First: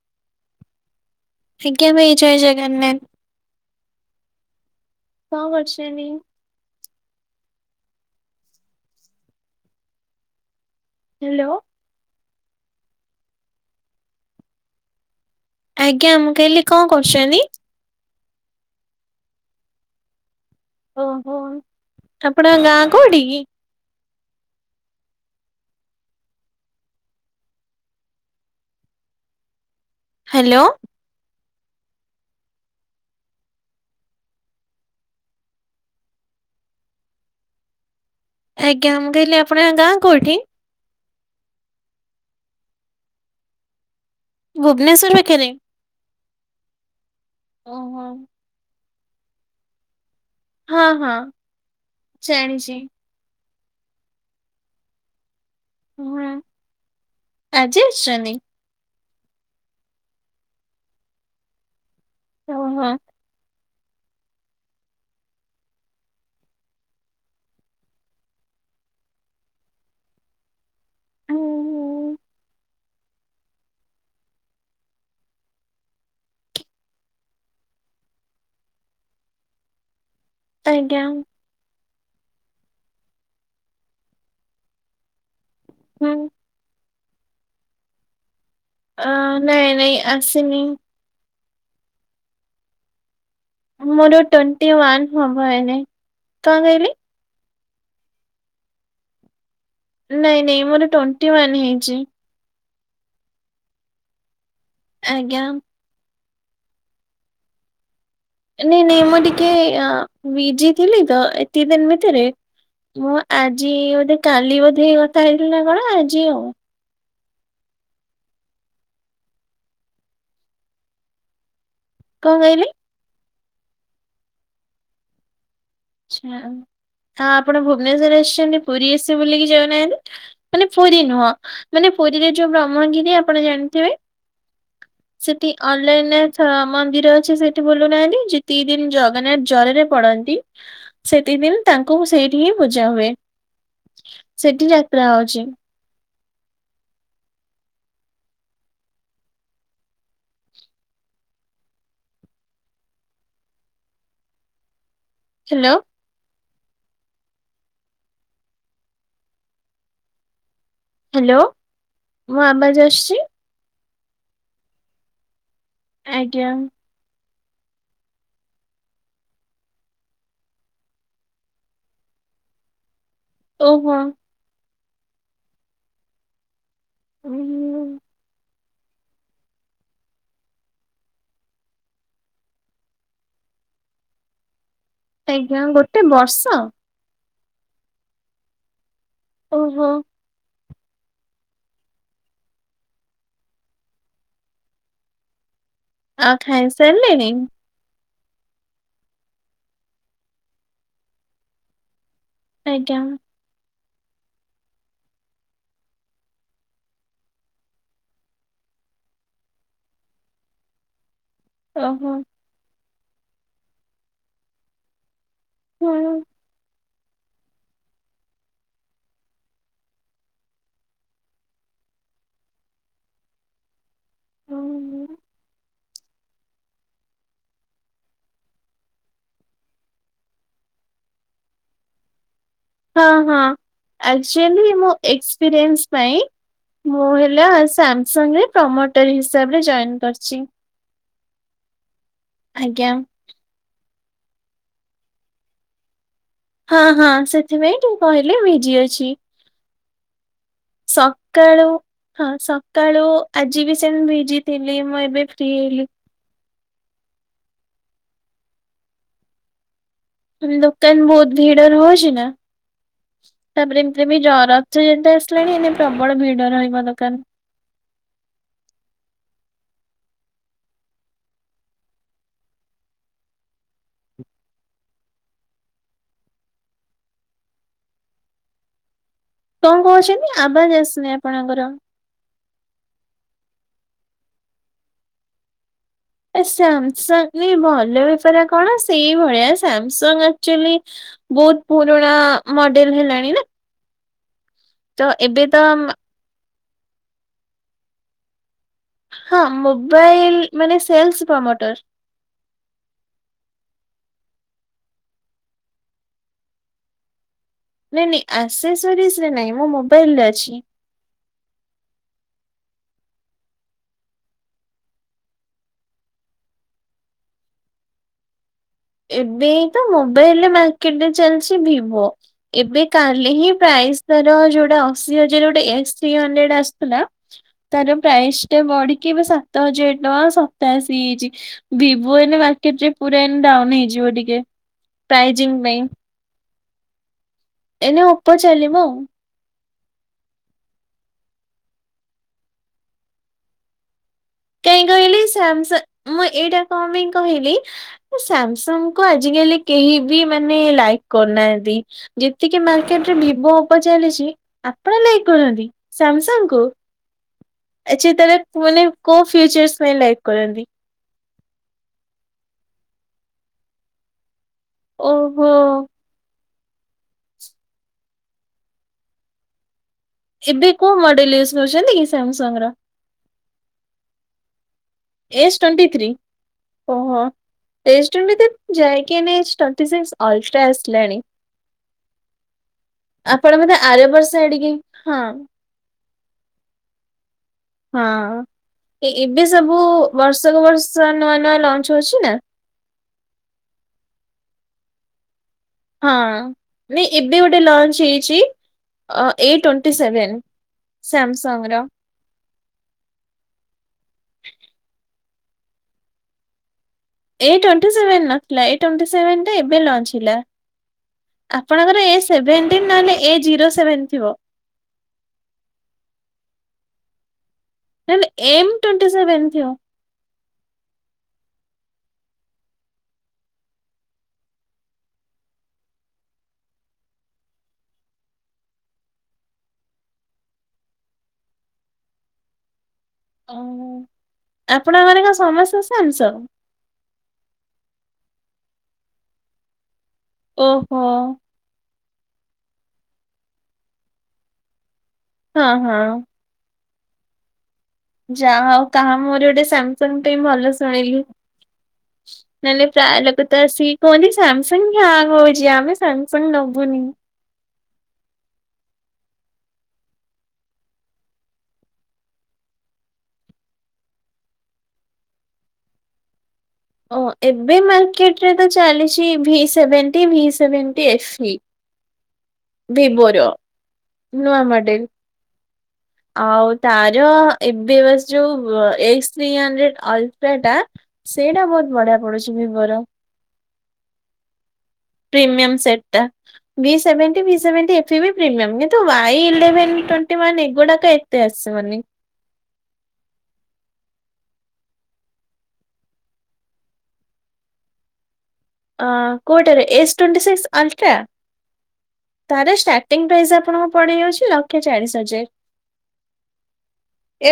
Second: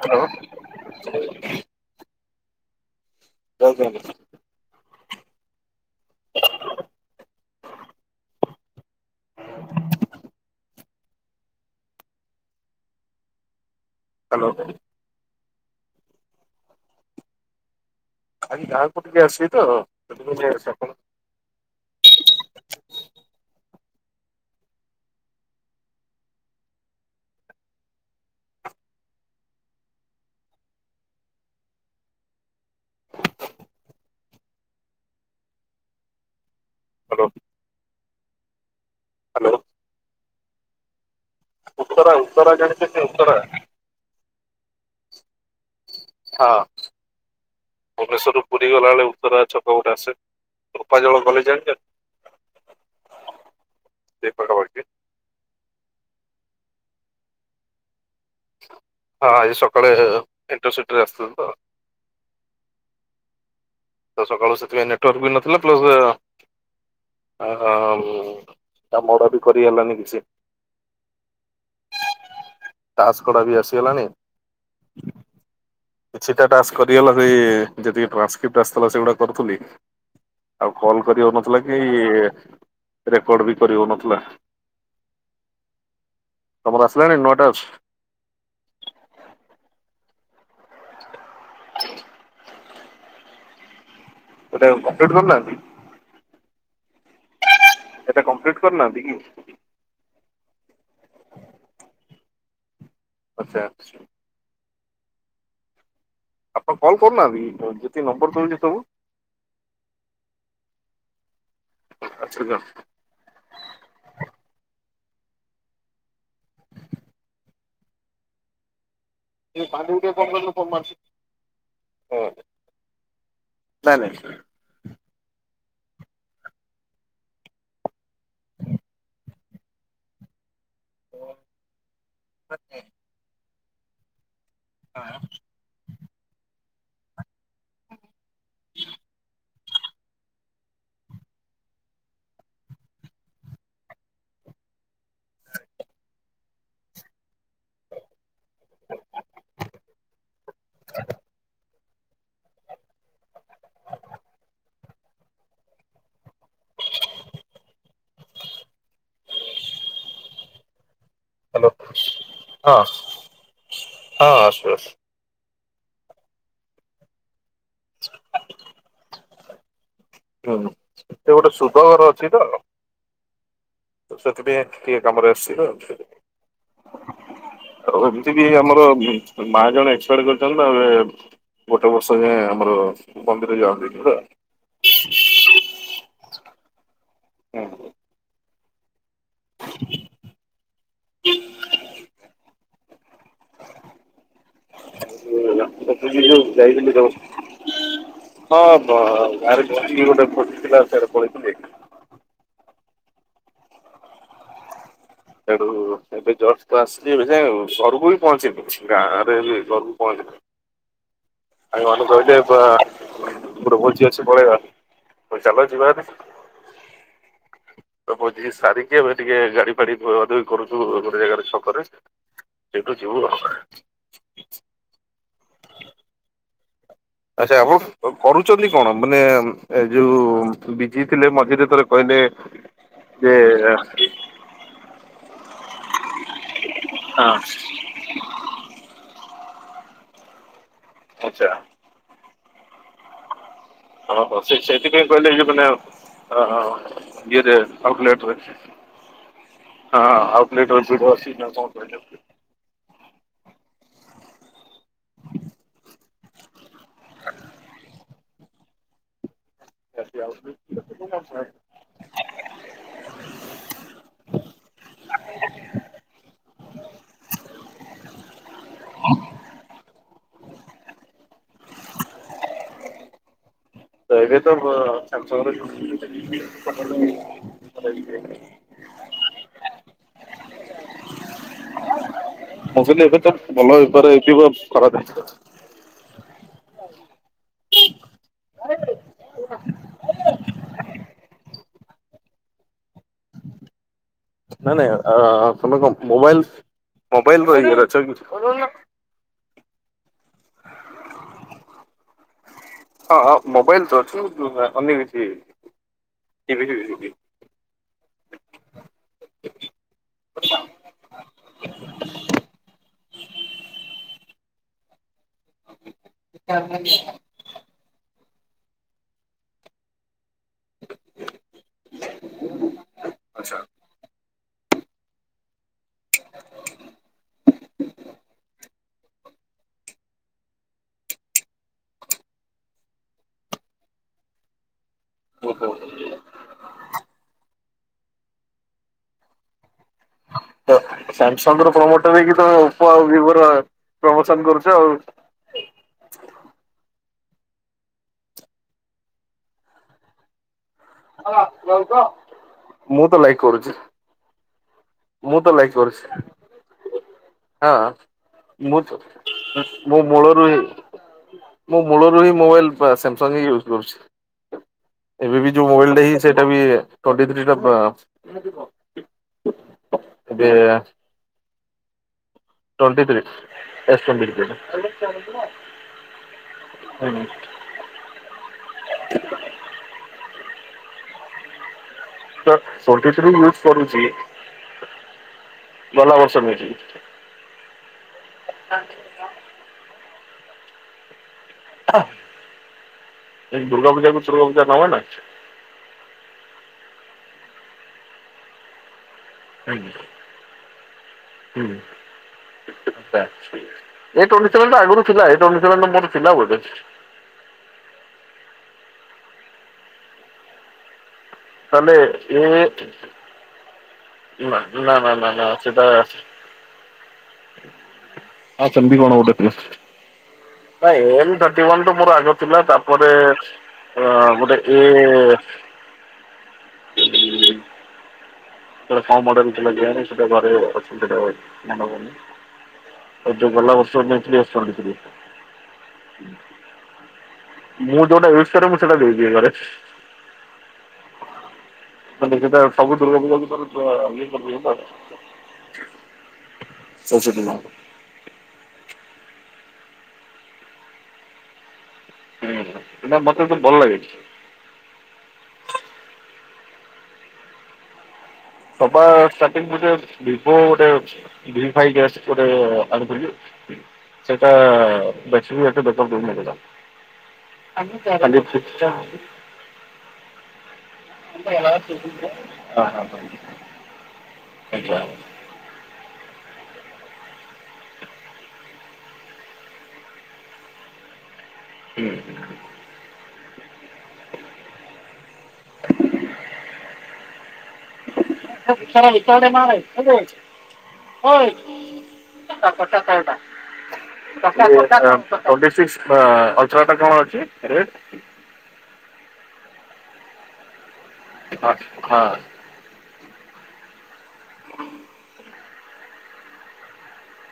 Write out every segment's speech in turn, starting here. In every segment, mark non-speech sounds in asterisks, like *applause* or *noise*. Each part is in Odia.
ହ୍ୟାଲୋ। ଆଜ୍ଞା ଭାଇ ଜୟ ଜଗନ୍ନାଥ। *unintelligible* କଣ କରୁଛନ୍ତି? ହ୍ୟାଲୋ। ହାଲୋ। ଆଜ୍ଞା ମୁଁ କହିଲି କଣ କରୁଛନ୍ତି। ଆଜି ଗାଁକୁ ଟିକେ ଆସିବେ ତ *unintelligible* ଓହୋ ଆପଣଙ୍କ ଗାଁ କୋଉଠି କି? ହ୍ୟାଲୋ। ଆଜ୍ଞା ମୁଁ କହିଲି ହ୍ୟାଲୋ ଆପଣଙ୍କ ଗାଁ କୋଉଠି? ଉତ୍ତରା ଉତ୍ତରା ଜାଣିଛନ୍ତି ଉତ୍ତରା? ଭୁବନେଶ୍ଵର ଭିତରେ? ହଁ। ଓହୋ। ଭୁବନେଶ୍ୱରରୁ ପୁରୀ ଗଲା ବେଳେ ଉତ୍ତରା ଛକ ଗୋଟେ ଆସେ ହଁ ରୁପା ହଁ ଜଳ କଲେଜ ଯାଣିଛନ୍ତି ଜାଣିଛି। ସେଇ ପାଖାପାଖି। ହୁଁ ଆଜି ଆସିଛନ୍ତି? ହଁ ଆଜି ସକାଳେ ଏଣ୍ଟରସିଟିରେ ଆସିଥିଲ ତ। ଓହୋ। ତ ସକାଳୁ ସେଥିପାଇଁ ନେଟୱାର୍କ ବି ନଥିଲା ପ୍ଲସ୍ ଅହ ତା ମଡ ବି କରି ହେଲାନି କିଛି ହୁଁ ତାସ କଡ଼ା ବି ଆସିଗଲାଣି। କିଛିଟା ଟାସ୍କ କରିଗଲା ସେ ଯେତିକି ଟ୍ରାନ୍ସକ୍ରିପ୍ଟ ଆସିଥିଲା ସେଗୁଡ଼ା କରୁଥିଲି। ଆଉ କଲ୍ ଆଜ୍ଞା କରିହଉନଥିଲା କି ରେକର୍ଡ ବି କରିହଉନଥିଲା। ହୁଁ। ତମର ଆସିଲାଣି ନୂଆ ଟାସ୍କ। ଅ ନାଇଁ ନାଇଁ ଆସିନି। *inaudible* ମୋର ଏଟା ଟ୍ୱେଣ୍ଟି ୱାନ୍ କମ୍ପ୍ଲିଟ ହବ କରିନାହାନ୍ତି ଏଇନେ କଣ କହିବି? ଏଟା କମ୍ପ୍ଲିଟ କରୁନାହାନ୍ତି କି? ନାଇଁ ନାଇଁ ମୋର ଟ୍ୱେଣ୍ଟି ୱାନ୍ ହେଇଛି। ଆଚ୍ଛା। ଆଜ୍ଞା। ଆପଣ କଲ୍ କରୁନାହାନ୍ତି ଯେ ନମ୍ବର ଦଉଛି ସବୁ ନାଇଁ ନାଇଁ ମୁଁ ଟିକେ ବିଜି ଥିଲି ତ ଏତିକି ଦିନ ଭିତରେ ଆଚ୍ଛା ନାଇଁ ମୁଁ ଆଜି ବୋଧେ କାଲି ବୋଧେ ହେଇ କଥା ହେଇଥିଲି ନା କଣ ଆଜି ଆଉ? *inaudible* କଣ କହିଲେ? ନାଇଁ ନାଇଁ। ଆଛା ଆ ଆପଣ ଭୁବନେଶ୍ଵର ଆସିଛନ୍ତି ପୁରୀ ଆସିବେ ବୁଲିକି ଯାଉନାହାନ୍ତି? ମାନେ ପୁରୀ ନୁହଁ ମାନେ ପୁରୀରେ ଯୋଉ ବ୍ରହ୍ମଗିରି ଆପଣ ଜାଣିଥିବେ? ସେଠି ଅଲାରନାଥ ମନ୍ଦିର ଅଛି ସେଠି ବୁଲୁନାହାନ୍ତି ଯେତିକି ଦିନ ଜଗନ୍ନାଥ ଜରରେ ପଡନ୍ତି ସେତିକି ଦିନ ତାଙ୍କୁ ସେଇଠି ହିଁ ପୂଜା ହୁଏ। ସେଠି ଯାତ୍ରା ହଉଛି। *inaudible* ହ୍ୟାଲୋ। ହ୍ୟାଲୋ ହଁ ମୋ ହଁ ଆବାଜ ଆସୁଛି ଆସୁ ଆସୁ। ଆଜ୍ଞା। ହୁଁ ସେ ଗୋଟେ ସୁଧ ଘର ଅଛି ତ? ଓହୋ। ସେଥିପାଇଁ ଟିକେ କାମରେ ଆସିଛି ତ ଉଁ ଆଉ ଏମିତି ବି ଆମର ମା ଜଣେ ଏକ୍ସପାଡ କରିଛନ୍ତି ଏ ଗୋଟେ ବର୍ଷ ଯାଏଁ ଆମର ମନ୍ଦିର ଯାଆନ୍ତିନି ହେଲା। କାହିଁକିନା ଗୋଟେ ବର୍ଷ? ହଁ। ଓହୋ। ଆଉ ଯାଇଥିଲ ତ ଖାଇସାରିଲେଣି? ହଁ ବା ଗରେ ଗୋଟେ ପଟିଥିଲା ସେଆଟ ପଳେଇଥିଲେ ଆଜ୍ଞା ସେଠୁ ଏବେ ଜର ଆସିଛି ଏ ସେ ଘରକୁ ବି ପହଞ୍ଚିନି ଗାଁ ରେ ଘରକୁ ପହଞ୍ଚିନି ଆଇ ମନେ ଓହୋ କହିଲେ ବା ଗୋଟେ ବଳିଛି ଆସି ପଳେଇବା ହ ଚାଲ ଯିବା। ହୁଁ। ତ ବଝିକି ସାରିକି ଆମେ ଟିକେ ଗାଡି ଫାଡି ଧୂଆ ଧୂଇ କରୁଛୁ ଗୋଟେ ଜାଗାରେ ଛକରେ। ସେଠୁ ଯିବୁ ଆଉ। ହୁଁ। ଆଚ୍ଛା ଆପଣ କରୁଛନ୍ତି କଣ? ମାନେ ଏ ଯୋଉ ବିଜଜି ଥିଲେ ମଝିରେ ଥରେ କହିଲେ ହଁ ଯେ ହଁ, ଆକ୍ଚୁଲି ମୋ ଏକ୍ସପିରିଏନ୍ସ ପାଇଁ ମୁଁ ହଁ ହେଲା ସାମସଙ୍ଗରେ ପ୍ରମୋଟର ହିସାବରେ ଜଏନ୍ କରିଛି। ଆଛା। ଆଜ୍ଞା। ହଁ ହୋ ସେ ସେଥିପାଇଁ କହିଲେ ଯ ମ ଆ ହ ହ ହଁ ହଁ ଇ ସେଥିପାଇଁ ଟିକେ କହିଲେ କାଲକୁଟର୍ ବିଜି ଅଛି। ହ ସକାଳୁ ଆଉ *unintelligible* ହଁ ସକାଳୁ ଆଜି ବି ସେମ୍ ବିଜି ଥିଲି ମୁଁ ଏବେ ଫ୍ରି ହେଲି। *unintelligible* ମ ଦୋକାନ ବୋହୁତ୍ ଭିଡ଼ ରହୁଛି ନା। ତାପରେ ଏମିତି ରେ ବି ଜର, ରଥ ଯାତ୍ରା ଆସିଲାଣି ଏନା ପ୍ରବଳ ଭିଡ ରହିବ ଦୋକାନ। ତ ଏବେ ତ ସାମ ସଙ୍ଗ *inaudible* କଣ କହୁଛନ୍ତି ଆବାଜ ଆସୁନି ଆପଣଙ୍କର? ମୁଁ କହିଲି ଏବେ ତ ଭଲ ବେପାର ହେଇଥିବ ଖରାପ ଏ ସାମ ସଙ୍ଗ ନାଇଁ ଭଲ ବେପାର କଣ ସେଇଭଳିଆ ସାମସଙ୍ଗ ଆକ୍ଚୁଆଲି ବୋହୁତ୍ ପୁରୁଣା ମଡେଲ ହେଲାଣି ନା। ନାଇଁ ନାଇଁ, ତ ଏବେ ଆ ତ ତମେ କଣ ମୋବାଇଲ, ମୋବାଇଲ ଇଏ ରେ ଅଛ କି? ହଁ ମୋବାଇଲ ମାନେ ସେଲ୍ସ ପ୍ରମୋଟର। ହଁଁ ମୋବାଇଲ ତ ଅଛି, ଅନ୍ୟ କିଛି ଟିଭି ବିଭି ନାଇଁ ନାଇଁ ଆସେ ସରିସ୍ ରେ ନାଇଁ ମୋ ମୋବାଇଲରେ ଅଛି। *inaudible* *inaudible* ଏବେ ତ ମୋବାଇଲ୍ ରେ ମାନେ କେବେ ଚାଲିଛି ଭିବୋ ଏବେ କାଲି ହିଁ ଆଚ୍ଛା ପ୍ରାଇଜ୍ ତାର ଯୋଉଟା ଅଶି ହଜାର ଗୋଟେ ଏସ୍ ଥ୍ରୀ ହଣ୍ଡେଡ ଆସୁଥିଲା। ତାର ପ୍ରାଇଜ୍ ଟା ବଢିକି ଏବେ ସାତ ହଜାର ଟଙ୍କା ସତାଅଶୀ ହେଇଛି। ଭିବୋ ଏଇନା ମାର୍କେଟ୍ ରେ ପୁରା ଏଇ ନା ଡାଉନ୍ ହେଇଯିବ ଟିକେ। ପ୍ରାଇଜ୍ ଓହୋ। ପାଇଁ। ଏନା ଓପ ଚାଲିବ ଆଉ। ସାମସଙ୍ଗ ର ପ୍ରମୋଟର ହେଇକି ତମେ ଓପୋ ଆଉ ଭିବୋ ର ପ୍ରମୋସନ କରୁଛ କାହିଁ ଆଉ। କହିଲି ସାମସଙ୍ଗ ମୁଁ ଏଇଟା କଣ ପାଇଁ କହିଲି ସାମସଙ୍ଗ କୁ ଆଜିକାଲି କେହି ବି ମାନେ ଲାଇକ୍ କରୁନାହାନ୍ତି ଯେତିକି ମୁଁ ମାର୍କେଟରେ ତ ଲାଇକ୍ ଭିବୋ କରୁଛି ଓପୋ ଚାଲିଛି। ଆପଣ ଲଇକ୍ ମୁଁ ତ କରନ୍ତି ଲାଇକ୍ କରୁଛି ସାମସଙ୍ଗ କୁ? ହଁ ଆଛା ତା ହେଲେ ମୁଁ ମାନେ ଫ୍ୟୁଚର୍ ପାଇଁ ମୁଁ ଲାଇକ୍ ମୂଳରୁ ହିଁ କରନ୍ତି। ମୁଁ ମୂଳରୁ ହିଁ ମୋବାଇଲ ସାମସଙ୍ଗ ହିଁ ୟୁଜ୍ କରୁଛି। ଏବେ ବି ଓହୋ ଯୋଉ ମୋବାଇଲଟା ହ ସେଟା ବି *unintelligible* ହ ଏବେ କୋଉ ମଡେଲ ୟୁଜ୍ କରୁଛନ୍ତି କି ସାମସଙ୍ଗ ର? Twenty three, S twenty three. S twenty three. ଓହୋ। ଏସ୍ ଟୋଣ୍ଟି ଥ୍ରୀ ଯାଇକି ଏଇନା ଏସ୍ ଟୋଣ୍ଟି ଥ୍ରୀ ଅଲଟ୍ରା ଆସିଲାଣି। ତ ଟ୍ୱେଣ୍ଟି ଥ୍ରୀ ୟୁଜ୍ ଆପଣ ମତେ କରୁଛି ଆର ବର୍ଷ ଏଡିକି ହଁ ଗଲ ବର୍ଷ *unintelligible* ହଁ ଏବେ ସବୁ ବର୍ଷକୁ ବର୍ଷ ନୂଆ ନୂଆ ଲଞ୍ଚ ହଉଛି ନା। ଦୁର୍ଗା ପୂଜା କୁ ଦୁର୍ଗା ପୂଜା ନେବାନା। ହଁ ନାଇଁ ଏବେ ଗୋଟେ ଲଞ୍ଚ ହେଇଛି। ଏ ଟ୍ୱେଣ୍ଟି ସେଭେନ୍ ସାମସଙ୍ଗ ର। ଆଛା ଏ ଟ୍ୱେଣ୍ଟି ସେଭେନ୍ ଆଗରୁ ଥିଲା ଏ ଟ୍ୱେଣ୍ଟି ସେଭେନ୍ ଟା ମୋର ଥିଲା ବୋଧେ। ଏ ଟ୍ୱେଣ୍ଟି ସେଭେନ୍ ନଥିଲା ଏ ଟ୍ୱେଣ୍ଟି ସେଭେନ୍ଟା ଏବେ ଲଞ୍ଚ ହେଲା। ଆପଣଙ୍କର ଏ ସେଭେନଟିନ ନହେଲେ ଏ ଜିରୋ ସେଭେନ ଥିବ। ନା ନା ନା ନା ସେଟା ନହେଲେ ଏମ ହଁ ସେମିତି ଟ୍ୱେଣ୍ଟି କଣ ଗୋଟେ ସେଭେନ ଥିଲା। ଥିବ। ନ ଏମ ଥାର୍ଟି ୱାନ ତ ମୋର ଆଗ ଥିଲା ତାପରେ ଅ ଗୋଟେ ଏ ହ ହଁ ସେଟା ପମଡଲଥିଲା କେଜାଣି ସେଟା ଘରେ ଅଛି ସେଟା ମନେ ହଉନି। ଏବେ ଗଲା ବର୍ଷ ନେଇଥିଲି ଏସ ଟ୍ବେଣ୍ଟି ଆପଣଙ୍କର କଣ ସମସ୍ତେ ଥ୍ରି। ସାମସଙ୍ଗ ମୁଁ ଯୋଉଟା ୟୁଜ କରେ ମୁଁ ସେଟା ଦେଇଦିଏ ଘରେ। ଓହୋ ଦେଖ ସବୁ ଦୁର୍ଗା ପୂଜା ଇ କର *unintelligible* ହଁ ହଁ *unintelligible* ଯାହା ହଉ କାହା ମୁଁହରେ ଗୋଟେ ସାମସଙ୍ଗ ପାଇଁ ଭଲ ଶୁଣିଲି। ନହେଲେ ହୁଁ ନା ପ୍ରାୟ ମତେ ଲୋକ ତ ଭଲ ଆସିକି ଲାଗେ। କୁହନ୍ତି ସାମସଙ୍ଗ ହ୍ୟାଙ୍ଗ ହଉଛି ଆମେ ସାମସଙ୍ଗ ନବୁନି। ସବା *unintelligible* ଭିବୋ ଗୋଟେ *unintelligible* ସେଟା *unintelligible* ଓ ଏବେ ମାର୍କେଟରେ ତ ଚାଲିଛି ସିକ୍ସ ଭି ସେଭେଣ୍ଟି ଭି ସେଭେଣ୍ଟି ଏଫି। ହଁ ହଁ ହଁ। ଅ ନୂଆ ମଡେଲ। ଆଉ ତାର ଏବେ ବାସ ଯୋଉ ଏସ ଥ୍ରି ହଣ୍ଡ୍ରେଡ ଆଲଟ୍ରା ଟା ସେଇଟା ବହୁତ ବଢିଆ ପଡୁଛି ଭିବୋର। ପ୍ରିମିୟମ୍ ସେଟ୍ ଟା। V seven. ଭି ସେଭେଣ୍ଟି ଏଫି ବି ପ୍ରିମିୟମ କିନ୍ତୁ ୱାଏ ଇଲେଭେନ୍ ଟ୍ବେଣ୍ଟି ୱାନ ଏଗୁଡାକ ଏତେ ଆସିବନି। *unintelligible* *unintelligible* ଟ୍ବେଣ୍ଟି ସିକ୍ସ ଅଲଟ୍ରା ଟା କଣ ଅଛି ରେଟ? ଅ କୋଟାରେ ଏସ୍ ଟ୍ୱଣ୍ଟିି ସିକ୍ସ୍ ଅଲଟ୍ରା? ହଁ ହଁ ତାର ଷ୍ଟାର୍ଟିଂ ପ୍ରାଇସ୍ ଆପଣଙ୍କ ପଡି ଯାଉଛି ଲଖେ ଚାଳିଶ ହଜାର।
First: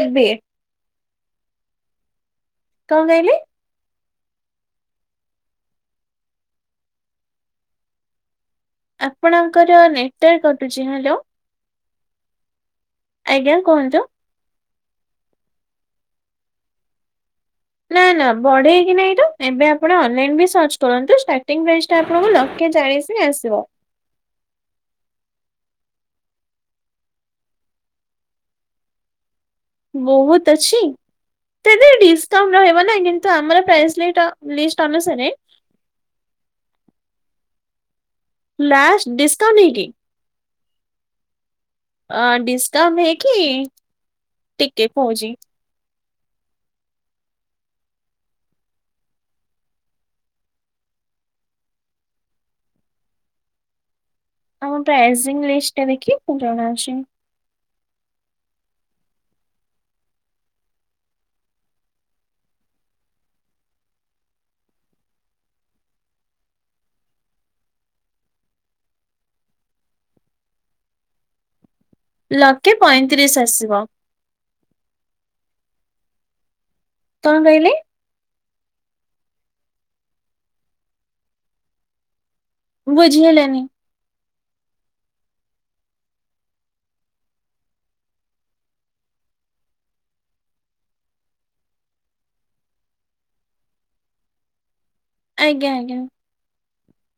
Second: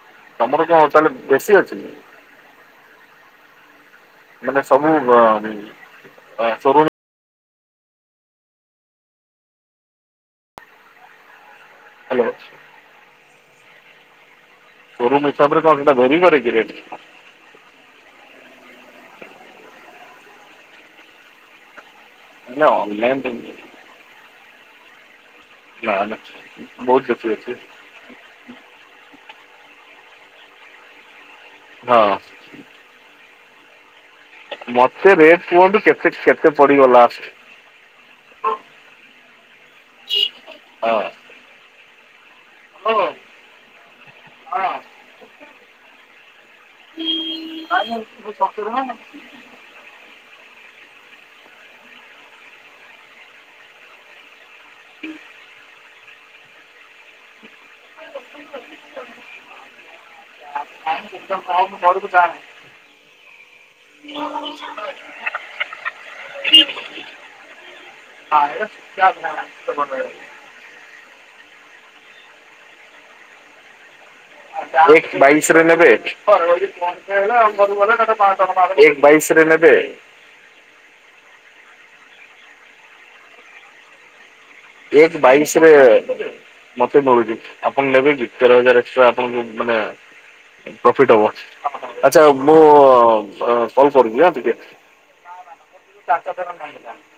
ଏବେ ତମର କଣ ତାହଲେ ବେଶୀ ଅଛି। କଣ କହିଲେ? ମାନେ ସବୁ ସ ଆପଣଙ୍କର ନେଟୱାର୍କ କଟୁଛି ହ୍ୟାଲୋ। ହ୍ୟାଲୋ ଆଜ୍ଞା କୁହନ୍ତୁ? *unintelligible* ନା ନା ବଢେଇକି ନାଇଁ ତ, ଏବେ ଆପଣ ଅନଲାଇନ ବି ସର୍ଚ୍ଚ କରନ୍ତୁ ଷ୍ଟାର୍ଟିଂ ପ୍ରାଇସ୍ ଏଟା ଆପଣଙ୍କୁ ନା ଲକ୍ଷେ ଚାଳିଶି ହିଁ ଅନଲାଇନ୍ ଆସିବ। ନା ନା ବହୁତ *unintelligible* ବହୁତ୍ ଅଛି? ତ ଏଥିରେ ହଁ ଡିସକାଉଣ୍ଟ ରହିବ ନା। କିନ୍ତୁ ଆମର ପ୍ରାଇସ୍ ରେ ମତେ ରେଟ୍ କୁହନ୍ତୁ କେତେ କେତେ ପଡିଗଲା? ଲାଷ୍ଟ ଡିସ୍କକାଉଣ୍ଟ ନାହିଁକି? ହଁ। ଅ ଡିସ୍କାଉଣ୍ଟ ହେଇକି ଟିକେ କହୁଚି। *inaudible* ଆମ ପ୍ରାଇଜିଙ୍ଗ୍ ଲିଷ୍ଟ ଟା ଦେଖି ମୁଁ ଜଣାଉଚି। *inaudible* ହଉ ମୁଁ ଘରୁକୁ ଯାଏ। *inaudible* *unintelligible* ଲକ୍ଷେ ପଇଁତିରିଶ୍ ଆସିବ। ଏକ୍ ବାଇଶିି ରେ ନେବେ। ଏକ୍ କଣ କହିଲେ ବାଇଶିି ରେ ନେବେ। ବୁଝିହେଲାନି। ଏକ୍ ବାଇଶ୍ ରେ ମତେ ମିଳୁଚି। ଆପଣ ନେବେ କି ତେର ହଜାର ଏକ୍ଟ୍ରା ଆପଣଙ୍କୁ ମାନେ ପ୍ରଫିଟ୍ ହବ। ଆଚ୍ଛା ମୁଁ କଲ୍ କରୁଚି ଆଁ ଟିକେ। ଆଜ୍ଞା ଆଜ୍ଞା। *unintelligible*